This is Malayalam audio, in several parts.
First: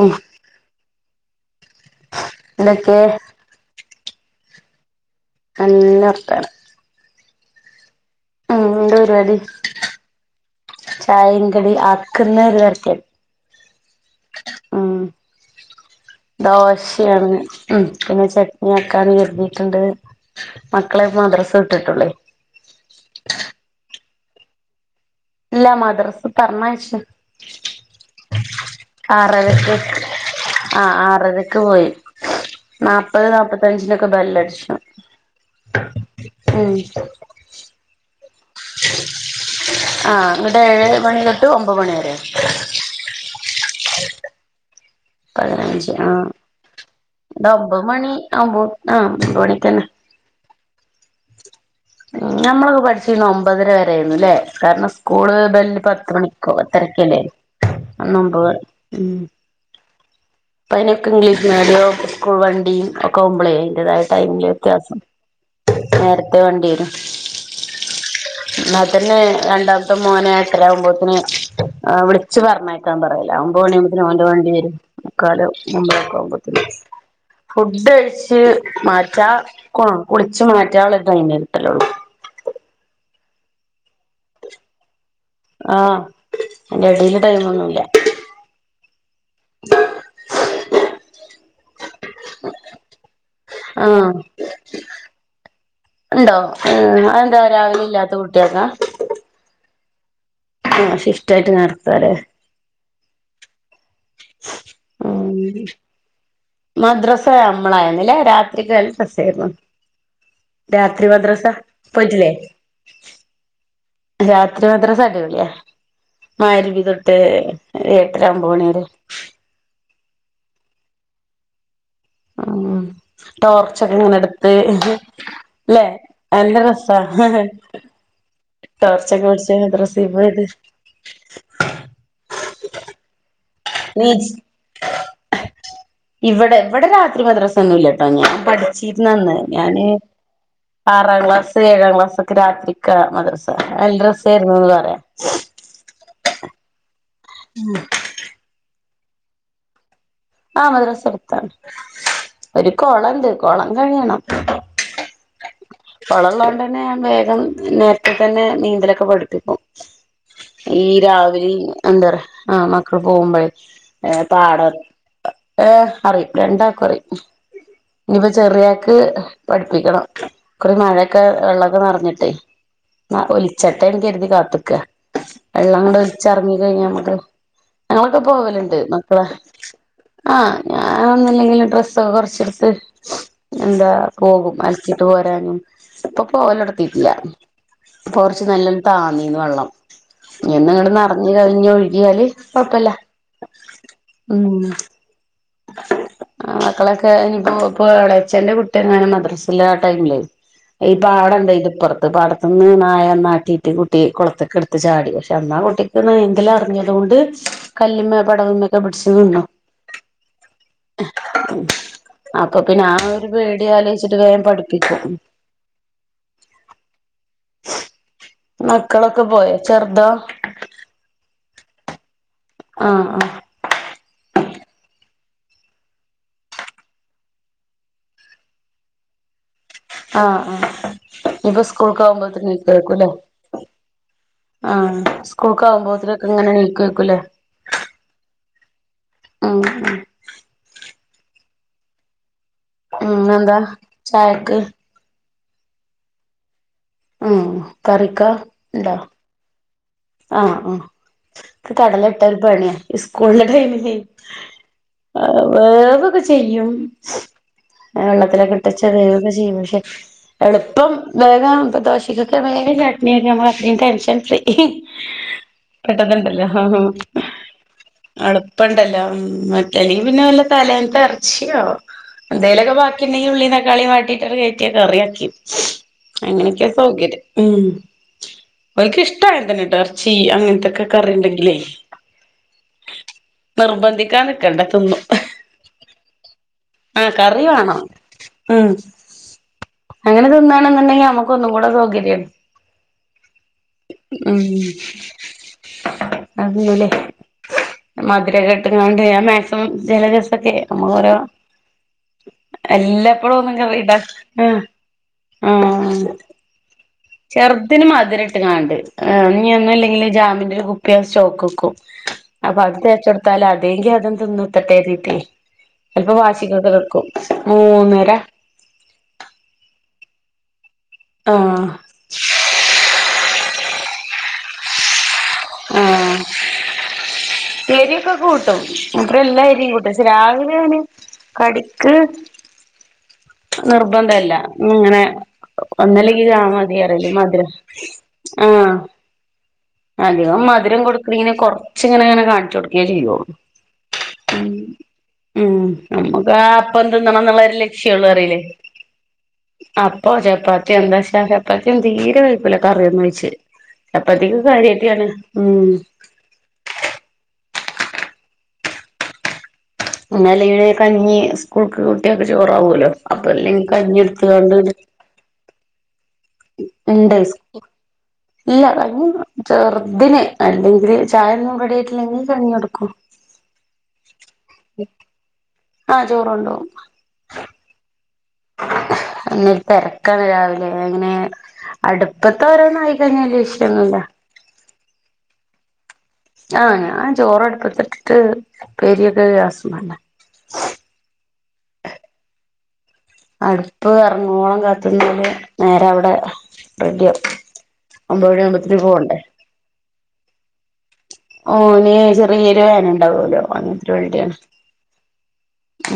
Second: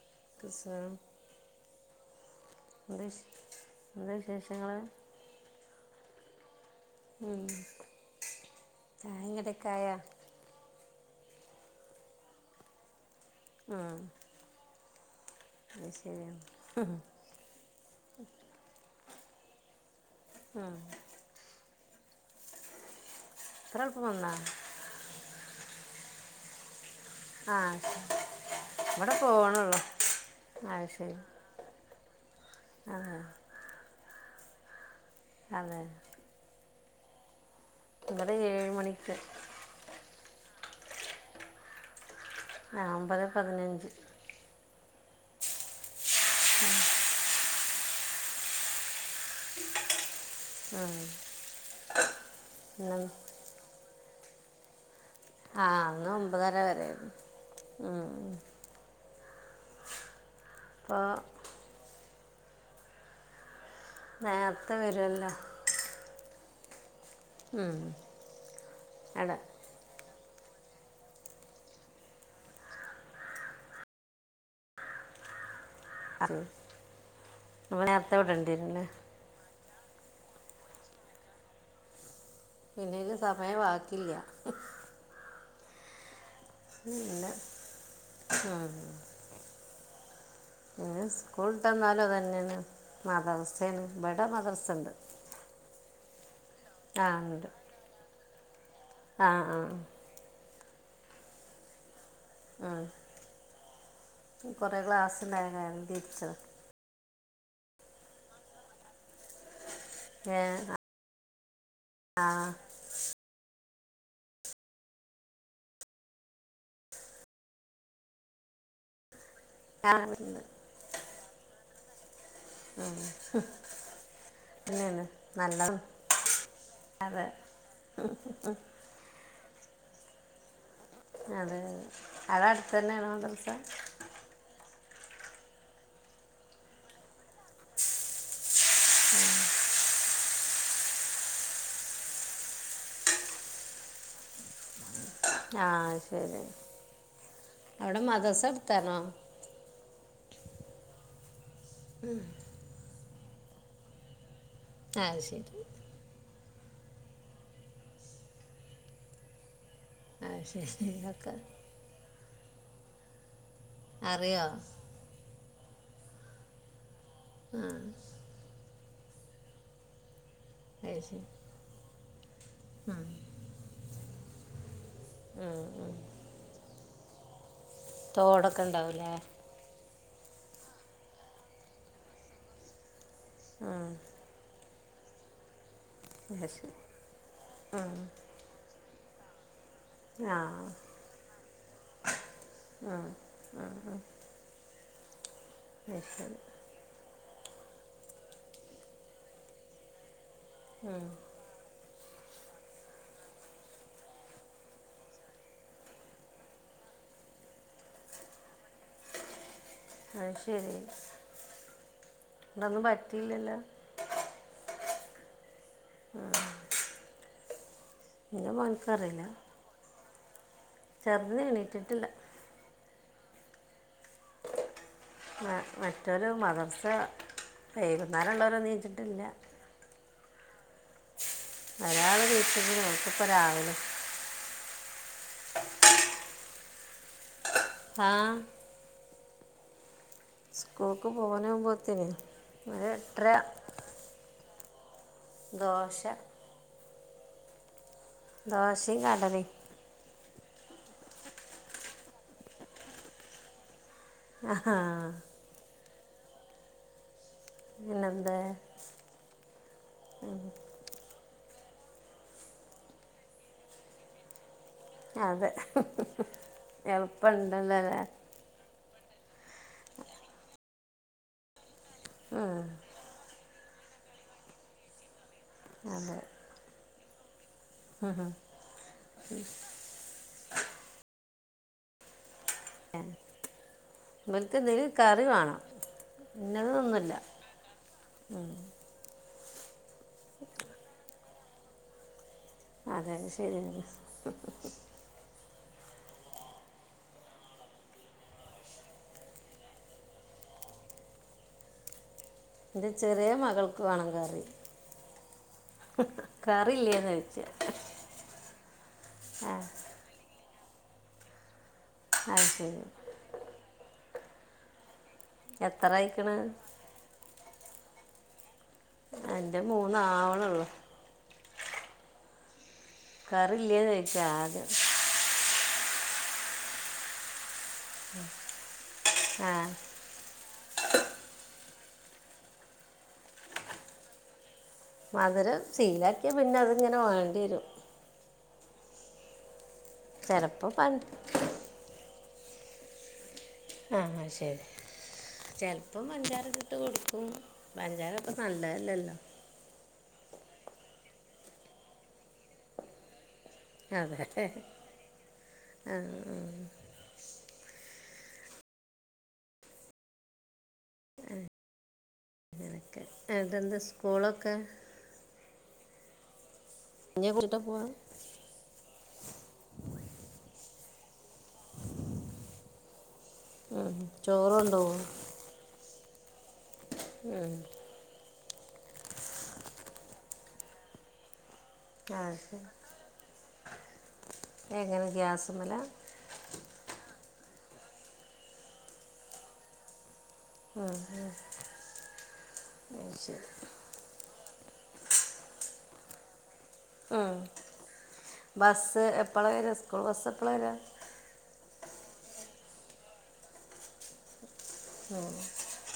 ഓഹ് കിസാം [unintelligible] എന്ത് വിശേഷങ്ങള് നല്ല വർത്താനം. ഉം ഉം എന്ത് പരിപാടി ചായയും കടി ആക്കുന്ന ഒരു തെരക്ക്. ആഹ് ഉം അത് ശരി. ദോശയാണ് പിന്നെ ചട്നി കറി വയ്ക്കാന്ന് കരുതിട്ടുണ്ട്. മക്കളെ ഇപ്പ മദ്രസെ വിട്ടിട്ടുള്ളേ. ഇത്ര എളുപ്പം വന്നാ. ഇല്ല മദ്രസ് പറഞ്ഞയിച്ച്. ആഹ് ആറരക്ക് ആ ആഹ് ശരി ആറരക്ക് പോയി അതെ നാപ്പത് നാപ്പത്തി അഞ്ചിനൊക്കെ ബെല്ലടിച്ചും. അതെ ഉം ഇവിടെ ഏഴ് മണിക്ക്. ആഹ് എന്നിട്ട് ഏഴ് മണി തൊട്ടു ഒമ്പത് മണിവരെ. ആ ഒമ്പതെ പതിനഞ്ച്. [inaudible] പതിനഞ്ച് ആഹ് ഇത് ഒമ്പത് മണി ആവുമ്പോ ആഹ് ഒമ്പതു മണിക്ക് തന്നെ. ആഹ് ആഹ് ഞമ്മളൊക്കെ പഠിച്ചിരുന്ന ഒമ്പതര വരെ ആയിരുന്നു അല്ലെ കാരണം. സ്കൂള് ആ ബെല്ല് അന്ന് പത്ത് മണിക്കോ ഒമ്പതര വരെയായിരുന്നു പത്തരക്കല്ലേ അന്ന് ഒൻമ്പ് ഉ. ഇപ്പ ഇപ്പോൾ അതിനൊക്കെ ഇംഗ്ലീഷ് മീഡിയോ സ്കൂൾ വണ്ടിയും ഒക്കെ ആകുമ്പോളേ അതിന്റേതായ ടൈമില് നേരത്തെ വ്യത്യാസം. വരുമല്ലോ നേരത്തെ വണ്ടി വരും ന്നതന്നെ എടാ രണ്ട ഇപ്പം മോനെ എട്ടരയാവുമ്പോത്തിന് വിളിച്ചു പറഞ്ഞയക്കാൻ പറയലാ ഒൻമ്പത് മണി ആകുമ്പോയെക്കും ഓന്റെ വണ്ടി വരും. ക്കാലം ഒമ്പതര ഒക്കെ അപ്പോൾ ആകുമ്പോത്തിന് ഫുഡ് നേരത്തെ കഴിച്ച് വിടേണ്ടിയിരുന്നേ മാറ്റി. കുളിച്ചാ കുളിച്ച് മാറ്റാൻ ഉള്ളടൈം കിട്ടലൊള്ളൂ. പിന്നേ ഇതു സമയം ബാക്കില്ല. ആഹ് അയിന്റെ എടേല് പിന്നേ ടൈമൊന്നുല്ല ആഹ് പിന്നേ സ്കൂള് വിട്ട് വന്നാലും അതു തന്നെയാ മദ്രസെയാണ് ആഹ് ഇവിട മദ്രസ ഉണ്ട്. ഉണ്ടോ എഹ് ആ അതെന്താ രാവിലെ ഇല്ലാത്ത കുട്ടികൾക്കാ. ആഹ് ആഹ്. ആഹ് ഷിഫ്റ്റ് ആയിട്ട് നടത്താല്ലേ. ആഹ് കുറെ ക്ലാസ്സ് ഉം ഉണ്ടായിരുന്നു. [unintelligible] മദ്രസ നമ്മളായിരുന്നില്ലെ രാത്രിക്ക് [unintelligible] ഏ രാത്രി മദ്രസ ആ പോയിട്ടില്ലേ. രാത്രി മദ്രസ അടിപൊളിയ മഗ്‌രിബ് തൊട്ട് ഏട്ടര ഒൻപതു മണി വരെ. [unintelligible] ഉം ടോർച്ചൊക്കെ ഇങ്ങനെ എടുത്ത് പിന്നെയാണ് നല്ലതാണ് അല്ലെ എന്റെ അതെ [unintelligible] [unintelligible] ടോർച്ചൊക്കെ പിടിച്ച് മദ്രസയിൽ പോയത് അതെ അതെ അവിടെ അടുത്തന്നെയാണോ മദ്രസ നീച്ച് ഇവിടെ ഇവിടെ രാത്രി മദ്രസ ഒന്നുംല്ലട്ടോ ഞാൻ പഠിച്ചിരുന്ന അന്ന് ഞാന് ആറാം ക്ലാസ് ഏഴാം ക്ലാസ് ഒക്കെ രാത്രിക്ക മദ്രസ നല്ല രസായിരുന്നുന്ന് പറയാ ആഹ ശരി അവിടെ മദ്റസ അടുത്തണോ ആഹ് മദ്രസ അടുത്താണ് ഉം ഒരു കുളംണ്ട് കുളം കഴിയണം ആഹ ശരി കുളം ഉള്ളതോണ്ട് തന്നെ ഞാൻ വേഗം നേരത്തെ തന്നെ നീന്തലൊക്കെ പഠിപ്പിക്കും ആ ഈ ശരി ഒക്കെ രാവിലെ എന്താപറയാ ആ മക്കൾ പോകുമ്പോയെ അറിയോ പാടം ഏഹ് അറിയും രണ്ടാക്കും അറിയും ആഹ ഇനിപ്പ ചെറിയാക്ക് പഠിപ്പിക്കണം. ഇക്കുറി അത് മഴയൊക്കെ ശരി വെള്ളൊക്കെ നിറഞ്ഞിട്ടേ ഒലിച്ചട്ടെ ന്ന് കരുതി കാത്ത്ക്ക വെള്ളം അങ്ങട്ട് ഒലിച്ചറങ്ങി കഴിഞ്ഞ നമക്ക് ഞങ്ങളൊക്കെ തോടൊക്കെ പോവലുണ്ട് ഉണ്ടാവില്ലേ മക്കള ആഹ് ഞൻ ഒന്നുല്ലെങ്കിലും ഡ്രസ്സൊക്കെ കൊറച്ചെടുത്ത് എന്താ പോകും അലക്കിട്ട് പോരാനും ഇപ്പൊ അത് ശരി പോവലൊട്ത്തിട്ടില്ല കൊ ച്ച് നല്ലോണം താന്നീന്ന് വെള്ളം, ആ ഇഞൊന്ന്ങ്ങട് നിറഞ് കവിഞ്ഞ് ഒഴുകിയാല് കൊഴപ്പല്ല ഉം [unintelligible] ആ മക്കളൊക്കെ ഇനിപ്പോ എളച്ഛന്റെ കുട്ടി ഇങ്ങനും മദ്റസിലെ ആ ടൈമില് ഈ പാടണ്ട് അതിന്റെ ഇപ്പറത്ത് പാടത്ത്ന്ന് നായവന്ന് ആട്ടിയിട്ട് കുട്ടി കുളത്ത്ക്ക് എടുത്ത് ചാടി പക്ഷെ അന്നാ കുട്ടി നീന്തൽ അറിഞ്ഞതുകൊണ്ട് കല്ല്മ്മെ പടവ്മ്മെ ഒക്കെ പിടിച്ച് നിന്നു. അഹ് ശരി അപ്പൊ ഇതൊന്നും പിന്നെ ആ ഒരു പറ്റിയില്ലല്ലോ പേടി ആലോചിച്ചിട്ട് വേഗം പഠിപ്പിക്കും ആഹ് മക്കളൊക്കെ പോയോ ചെറുതോ ചെറുത് എണീറ്റിട്ടില്ല ആഹ് ആഹ് മറ്റൊല് മദർസ വൈകുന്നേരം ഉള്ളവരോന്നും നീച്ചിട്ടില്ല ആഹ് ആഹ് ഇനിപ്പ സ്കൂൾക്ക് ഒരാൾ ആകുമ്പോത്തിന് നീച്ചിട്ട് നീകുഏകുലേ നോക്കിപ്പോൾ രാവിലെ ആഹ സ്കൂൾക്കാകുമ്പോത്തിനൊക്കെ ഇങ്ങനെ ണീകേക്കൂലേ ആഹ ആ അ സ്കൂൾക്ക് പോകാനാവുമ്പോത്തിന് ഉം ഇന്നെന്താ ചായക്ക് ദോശ ഉം കറിക്കോ ഉണ്ടോ കടല ആഹ ആ കടല ഇട്ട ഒരു പണിയാ ഈ സ്കൂളില്ല ടൈമിലേ ആഹാ വേവൊക്കെ ചെയ്യും പിന്നെന്ത് വെള്ളത്തിലൊക്കെ ഇട്ടച്ച വേവൊക്കെ ചെയ്യും പക്ഷെ എളുപ്പം വേഗം പ്പ ദോശക്കൊക്കെ വേഗം ചട്ടനിയൊക്കെ നമ്മള് ടെൻഷൻ ഫ്രീ അതെ പെട്ടെന്ന് ഇണ്ടല്ലോ ആ എളുപ്പമുണ്ടല്ലോ അല്ലേ അട ഇനി ഇപ്പ ഉണ്ടല്ലോ മറ്റല്ല പിന്നെ വല്ല തലേനത്തെ ഇറച്ചിയോ എന്തേലുമൊക്കൊബാക്കി ണ്ടെങ്കിൽ ഉള്ളി തക്കാളി വാട്ടിയിട്ട് കയറ്റിയ കറിയാക്കി അങ്ങനെയൊക്കെയാ സൗകര്യം ഉം അഹ് ഹ ഓൽക്കിഷ് ട്ടായി തന്നെ എറച്ചി അങ്ങൻത്തൊക്കെ കറിണ്ടെങ്കിലേ നിർബന്ധി ക്കാൻ നിക്കണ്ട തിന്നും ഇത് വാണം ഇന്നത് ആ കറി വാണം ഉം അങ്ങനെ തിന്നാണെന്ന്ണ്ടെങ്കിൽ നമുക്ക് ഒന്നും കൂടെ സൗകര്യ [unintelligible] അതെ [unintelligible] ശരിയന്നേണ് അതെന്നല്ലേ മധുരൊക്കെ ഇട്ട്ങ്ങാണ്ട് ഞാൻ മാക്സിമം ചെലേ ദിവസൊക്കെ ഓരോ എന്റെ ചെറിയ എല്ലാപ്പഴും ഒന്നും കറി മകൾക്ക് ഇണ്ടാക്ക വാണം കറി ആ കറില്ലേന്ന് ചെറ്തിന് മധുര ഇട്ട് കാണ്ട് ഇനീ ഒന്നും ഇല്ലെങ്കിൽ ജാമിന്റെ ഒരു കുപ്പിയ [unintelligible] സ്റ്റോക്ക് വെക്കും അപ്പൊ അത് തേച്ചൊട്ത്താല് അതേങ്കി അതും തിന്നുട്ടട്ടേ ര്തീറ്റയ് എത്ര ചെൽപ്പോ അയക്കണ് വാശിക്കൊക്കെ നിക്കും മൂന്നര എന്റെ മൂന്ന് ആവണൊള്ളു ആഹ് കറി ഇല്ലേന്ന് ചോദിച്ചാദ്യം ആ എരിയൊക്കെ കൂട്ടും ഇപ്പ എല്ലാ ആ എരിയും കൂട്ടും രാവിലെ ഓന് കടിക്ക് നിർബന്ധല്ല ഇങ്ങനെ മധുരം ഒന്നല്ലങ്കിൽ ശീലാക്കിയ പിന്നെ അതിങ്ങനെ ജാമതിയറല്ലേ വേണ്ടി മധുരം വരും ആ അധികം ചിലപ്പോൾ മധുരം പഞ്ച കൊട്ക്ക്ണീന കൊറ- ച്ചിങ്ങനെ അങ്ങനെ കാണിച്ച് കൊടുക്കേ ചെയ്യോ ആ ഉം ശരി ഉം ചിലപ്പോൾ നമുക്ക് പഞ്ചാര ആ ഇട്ട് അപ്പം തിന്നണം കൊടുക്കും ന്നുള്ള ഒരു ലക്ഷ്യം പഞ്ചാര ഇപ്പം അറിയില്ലേ നല്ലതല്ലല്ലോ അപ്പൊ ചപ്പാത്തിയ എന്താ വെച്ചാ ചപ്പാത്തിയൊന്നും തീരെ കഴിക്കില്ല കറിയൊന്ന് ഒഴിച്ച് ചപ്പാത്തിക്ക് കറിക്കെയാണ് ഉം ആഹ് ഒന്നല്ലെങ്കി പിന്നെ കഞ്ഞി സ്കൂൾക്ക് കൊടു- കുട്ട്യാൾക്ക് ചോറാവല്ലോ അങ്ങനെയൊക്കെ അപ്പൊ അല്ലെങ്കി എന്നിട്ടെന്താ സ്കൂളൊക്കെ കഞ്ഞിട്ത്ത്ങ്ങാണ്ട് ഇണ്ട് ഇഞ്ഞെ സ് കൂട്ടിട്ട് പോവാം ഇല്ല കഞ്ഞി ചെർതിന് അല്ലെങ്കിൽ ചായൊന്നും റെഡിയായിട്ടില്ലെങ്കിൽ കഞ്ഞി കൊടുക്കും ഉം ചോറ് കൊണ്ടോവോ? ആഹ് ചോറ് കൊണ്ടോവും എഹ് [unintelligible] തെരക്കാണ് രാവിലെ എങ്ങനെ ആ അടുപ്പത്ത് ശരി ഒരോന്ന് ആയി കഴിഞ്ഞാല് ബിസി ഒന്നുല്ല എങ്ങനെ ഗ്യാസുമ്മലാ ആഹ് ഞാൻ ചോറ് അട്പ്പത്തിട്ടിട്ട് ഉപ്പേരിയൊക്കെ ഗ്യാസുമ്മെന്നെ [unintelligible] ശരി അടുപ്പ് അറങ്ങോളം കത്തുന്നല് നേരെ അവിടെ റെഡിയ ബസ്സ് എപ്പളാ വരാ സ്കൂൾ ബസ്സ് എപ്പളാ വരാ [unintelligible] ചെറിയ ഒരു വേന ഉണ്ടാവുല്ലോ അങ്ങൻത്തെ വണ്ടിയാ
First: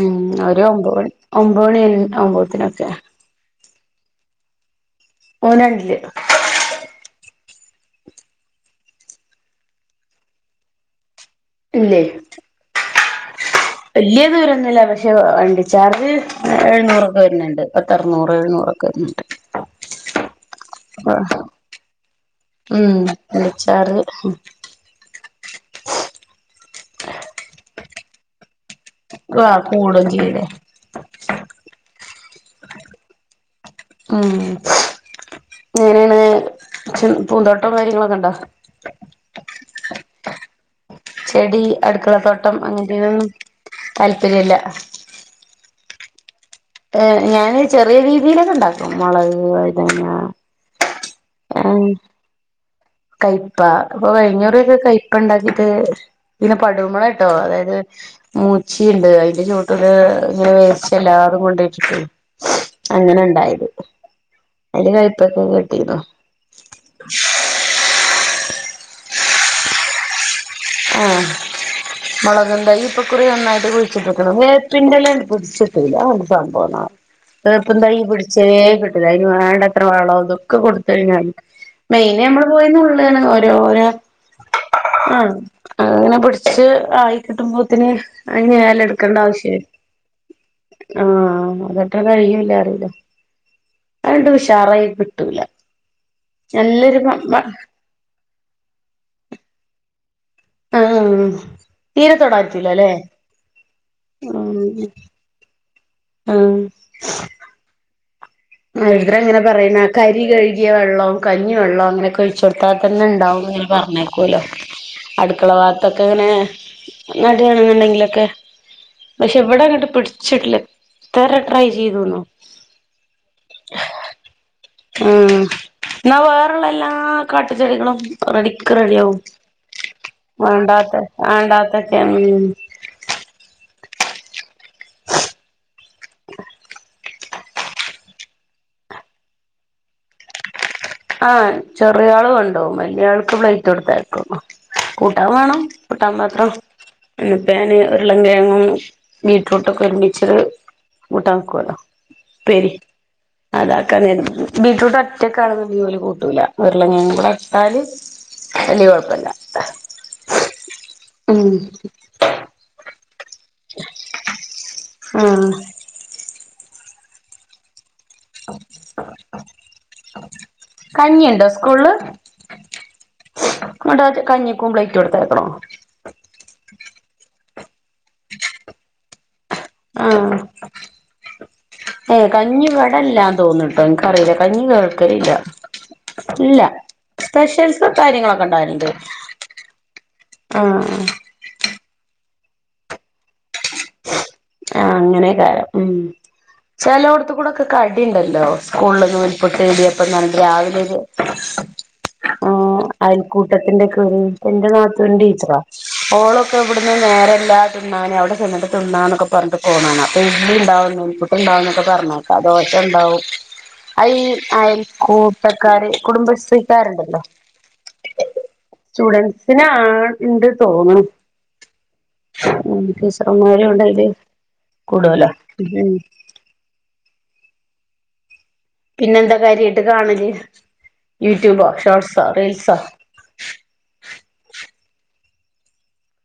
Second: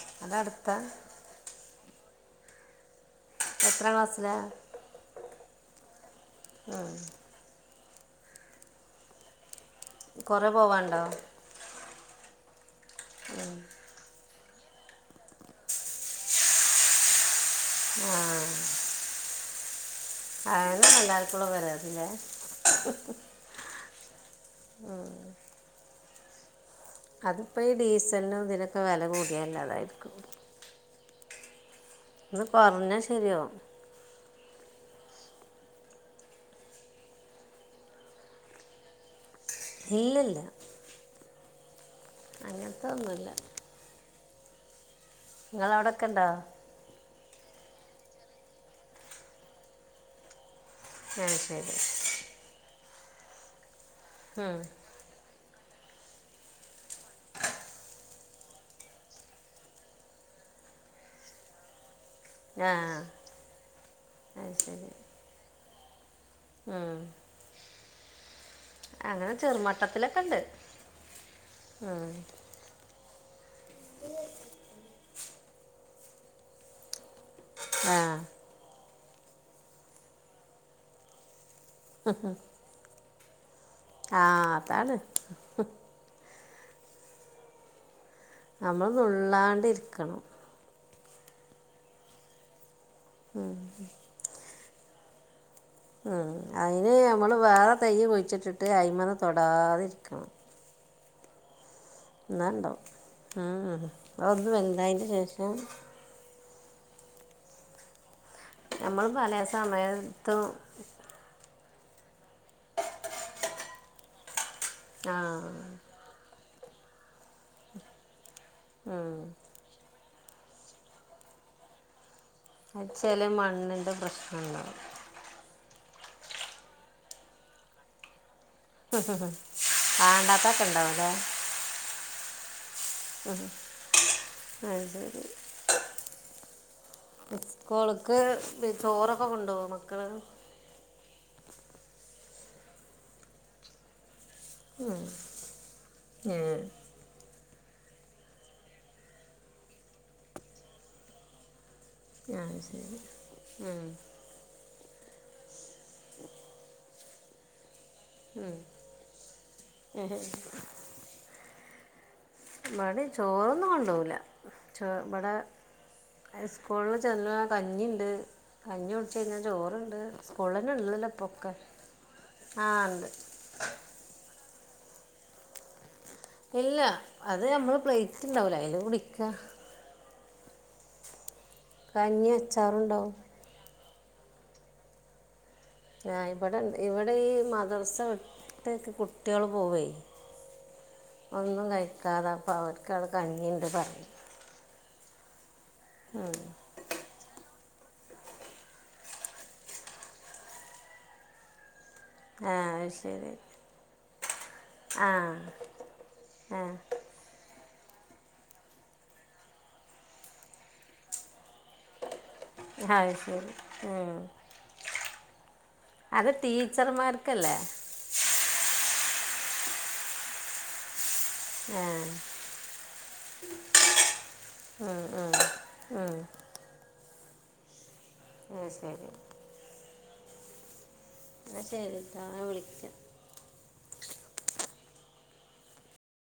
ഉം ഒരു അതടുത്താ ഒമ്പത് മണി ഒമ്പത് മണി ആകുമ്പത്തിനൊക്കെ എത്രാ ക്ലാസ്സിലാ ഓൻ രണ്ടില് ആഹ് കൊറെ പോവാണ്ടോ ഇല്ലേ ആഹ് വല്യ ദൂരോന്നുല്ല പക്ഷേ വണ്ടി ചാർജ് എഴുന്നൂറൊക്കെ വരുന്നുണ്ട് പത്ത് അറുന്നൂറ് എഴുന്നൂറൊക്കെ വരുന്നുണ്ട് അങ്ങനെ എല്ലാർക്കൊന്നും പരാതി ഇല്ല ഉം വിളിച്ചാറ് അതിപ്പോം ഈ ഡീസലിനും ഇതിനൊക്കെ വില ആ കൂടും കൂടിയല്ലാതായിരിക്കും ചെയ്യലേ ഒന്ന് കൊറഞ്ഞ ശെരിയാവും ഉം എങ്ങനെയാണ് പക്ഷേ പൂന്തോട്ടം കാര്യങ്ങളൊക്കെ ഉണ്ടോ ഇല്ല ഇല്ല ചെടി, അടുക്കള തോട്ടം അങ്ങനത്തെ ഒന്നുമില്ല അങ്ങനത്തെനൊന്നും താല്പര്യല്ല ഇങ്ങളെ അവിടെ ഒക്കെണ്ടോ ഏഹ് ഞാന് ചെറിയ രീതിയിലൊക്കെ ഉണ്ടാക്കും മൊളക്, വഴുതനങ്ങ അഹ് ശരി കയ്പാ ഇപ്പൊ കഴിഞ്ഞ കുറി ഉം. ഒക്കെ കയ് പ്പ ഇണ്ടാക്കിട്ട് പിന്നെ പടൂ മൊള കേട്ടോ അതായത് മൂച്ചിയുണ്ട് അതിന്റെ ചുവട്ടിൽ ഇങ്ങെനെ വേസ്റ്റ് എല്ലാതും കൊണ്ടോയിട്ടിട്ടെ ആ അങ്ങനെ ഇണ്ടായത് അത് അതില് കയ്പ്പക്ക കിട്ടീന്നു ആഹ് അങ്ങനെ ചെറുമട്ടത്തിലൊക്കെണ്ട് ആഹ് മൊളകും തൈ ഇപ്പക്കുറി നന്നായിട്ട് കുഴിച്ചിട്ട്ക്ക്ണ് വേപ്പിന്റെല അണ് പിടിച്ചിട്ടൂല്ല അതെന്താ സംഭവന്ന് ആവോ വേപ്പിൻതൈ ആ പിടിച്ചേ കിട്ടില്ല അതിന് വേണ്ടത്ര വളം ഇതൊക്കെ കൊടുത്ത് കഴിഞ്ഞാലും മെയിന് നമ്മള് പോയി നുള്ളാണ് ഓരോരോ ആ അതാണ് ആഹ് അങ്ങനെ പിടിച്ച് ആയി കിട്ടുമ്പോത്തിന് അങ്ങനെ എല നമ്മൾ എടുക്കേണ്ട ആവശ്യല്ല നുള്ളാണ്ടിരിക്കണം ആഹ് അതൊട്ട് കഴിയൂല്ല അറീല്ലേ ആഹ് അഹ് ഇണ്ട് ഉഷാറായി കിട്ടൂല ഉം അയ്ന് നല്ലൊരു മ നമ്മള് മ വേറെ തൈ കുഴിച്ചിട്ടിട്ട് അയിമന്ന് തൊടാതിരിക്കണം ആഹ് തീരെ തൊടാൻ എന്നാണ്ടാവും പറ്റൂലല്ലേ ആഹ് അഹ് ഒന്ന് ആഹ് വലുതായതിന്റെ ശേഷം ആഹ് ആഹ് നമ്മൾ ഇവര് പല അങ്ങനെ പറയ്ണ കേക്കാം അരി സമയത്തും കഴുകിയ വെള്ളം കഞ്ഞി വെള്ളം അങ്ങനെയൊക്കെ ഒഴിച്ച് കൊടുത്താൽ തന്നെ ഉണ്ടാവും പറഞ്ഞേക്കോല്ലോ ആ അടുക്കള ഭാഗത്തൊക്കെ [unintelligible] ണെന്നുണ്ടെങ്കിലൊക്കെ ഉം. പക്ഷെ ഇവിടെ ങ്ങട്ട് പിടിച്ചിട്ടില്ല എത്ര ട്രൈ ചെയ്തൂന്നോ അഹ് ചെല മണ്ണിന്റെ പ്രശ്നണ്ടാവും ആഹ് എന്നാ വേറെള്ള എല്ലാ കാട്ടു ചെടികളും റെഡിക്ക് റെഡി ആവും വേണ്ടാത്തൊക്കെ വേണ്ടാത്ത ഉണ്ടാവൂലേ വേണ്ടാത്തൊക്കെ ഉം അത് ഇസ്കൂൾക്ക് ചോറൊക്കെ കൊണ്ടോവോ മക്കള് ആഹ് ചെറിയോള് കൊണ്ടോവും വലിയാൾക്ക് പ്ലേറ്റ് കൊടുത്തയക്കും കൂട്ടാൻ വാണം കൂട്ടാൻ മാത്രം ഉം അപ്പം ഞാന് ഉരുളം കിഴങ്ങും ബീറ്റ്റൂട്ടൊക്കെ ഒരുമിച്ചൊരു കൂട്ടാൻ വെക്കോലോ ആ പ്പേരി ശരി ഉം. അതാക്കാനാരുന്നു ബീറ്റ്റൂട്ട് ഒറ്റക്കാണന്ന്ണ്ടങ്കി ഓല് കൂട്ടൂലാ ഉരുളംകേങ്ങ് കൂടെ ഇട്ടാല് വെല്യ കൊഴപ്പ്ല്ല ഉം മടി ചോറൊന്നും കൊണ്ടുപോവൂല്ല ചോ ഇവടെ ആഹ് ഹൈസ്കൂൾല് ചെന്നാ കഞ്ഞി ണ്ട് കഞ്ഞി കുടിച്ചു കഴിഞ്ഞാ ചോറ്ണ്ട് സ്കൂൾലന്നെള്ളല്ലോപ്പം ഇണ്ടോ സ്കൂൾല് ആഹ് ഉണ്ട് [unintelligible] കഞ്ഞിക്കും പ്ലേയ്റ്റൊട്ത്തയ്ക്കണോ ഇല്ല അത് ഞമ്മള് പ്ലേറ്റ്ണ്ടാവൂലെ അയ്ല് കുടിക്കാ ആഹ് ഏഹ് കഞ്ഞി ഇവ്ടില്ലാന്ന് തോന്ന്ട്ടോ ഇൻക്കറില്ല്യ കഞ്ഞി കേൾക്കലില്ല ആഹ് ഇവടെ ഇല്ല ഇവടീ സ്പെഷ്യൽസ് മദ്റസ കാര്യങ്ങളൊക്കെ വിട്ടെക്ക് കുട്ടികള് പോവേ ആഹ് ആഹ് ഒന്നും കഴിക്കാതെ അപ്പൊ അവർക്കവ്ടെ കഞ്ഞിണ്ട് പറയും ആഹ് അങ്ങനേകാരം ഉം ചെലോട്ത്ത്ക്കൂടെ ക്ക് കടീണ്ടല്ലോ സ്കൂൾല് നുൽപുട്ട് ഇടിയപ്പംന്നറ്ഞ്ഞിട്ട് രാവിലെ ഒരു ആ ഉം അത് ശരി അയൽക്കൂട്ടത്തിന്റെക്കൊരു എന്റെ ആ നാത്തുൻ ടീച്ചറാ ഓളൊക്കെ ആ ഇവ്ട്ന്ന് നേരല്ലാ തിന്നാന് അവ്ടെ ചെന്നിട്ട് തിന്നാന്നൊക്കെ പറഞ്ഞിട്ട് പോണെ കാണാം അപ്പം ഇന്ന്ണ്ടാവും നൂൽപുട്ടുണ്ടാവുംന്നൊക്കെ പറഞ്ഞു ആഹ് ആ, അത് ദോശണ്ടാവും ശരി ഉം. അയ് അയൽക്കൂട്ടക്കാര് കുടുംബശ്രീക്കാര്ണ്ടല്ലോ ക്കെല്ലേ സ്റ്റുഡന്റ്സ്ന് ആഹ് ഇണ്ട് തൊന്ന്ണ് ആ ഉം ടീച്ചർമ്മാരും ഒണ്ടല്ലേ കൂടുവല്ലോ ഉം ഉം ആ ശരി പിന്നെന്താ കാര്യായിട്ട് കാണല് എന്നാൽ യൂട്യൂബോ ശരി ഷോർട്സോ കേട്ടോ ഞാൻ റീൽസോ വിളിക്കാം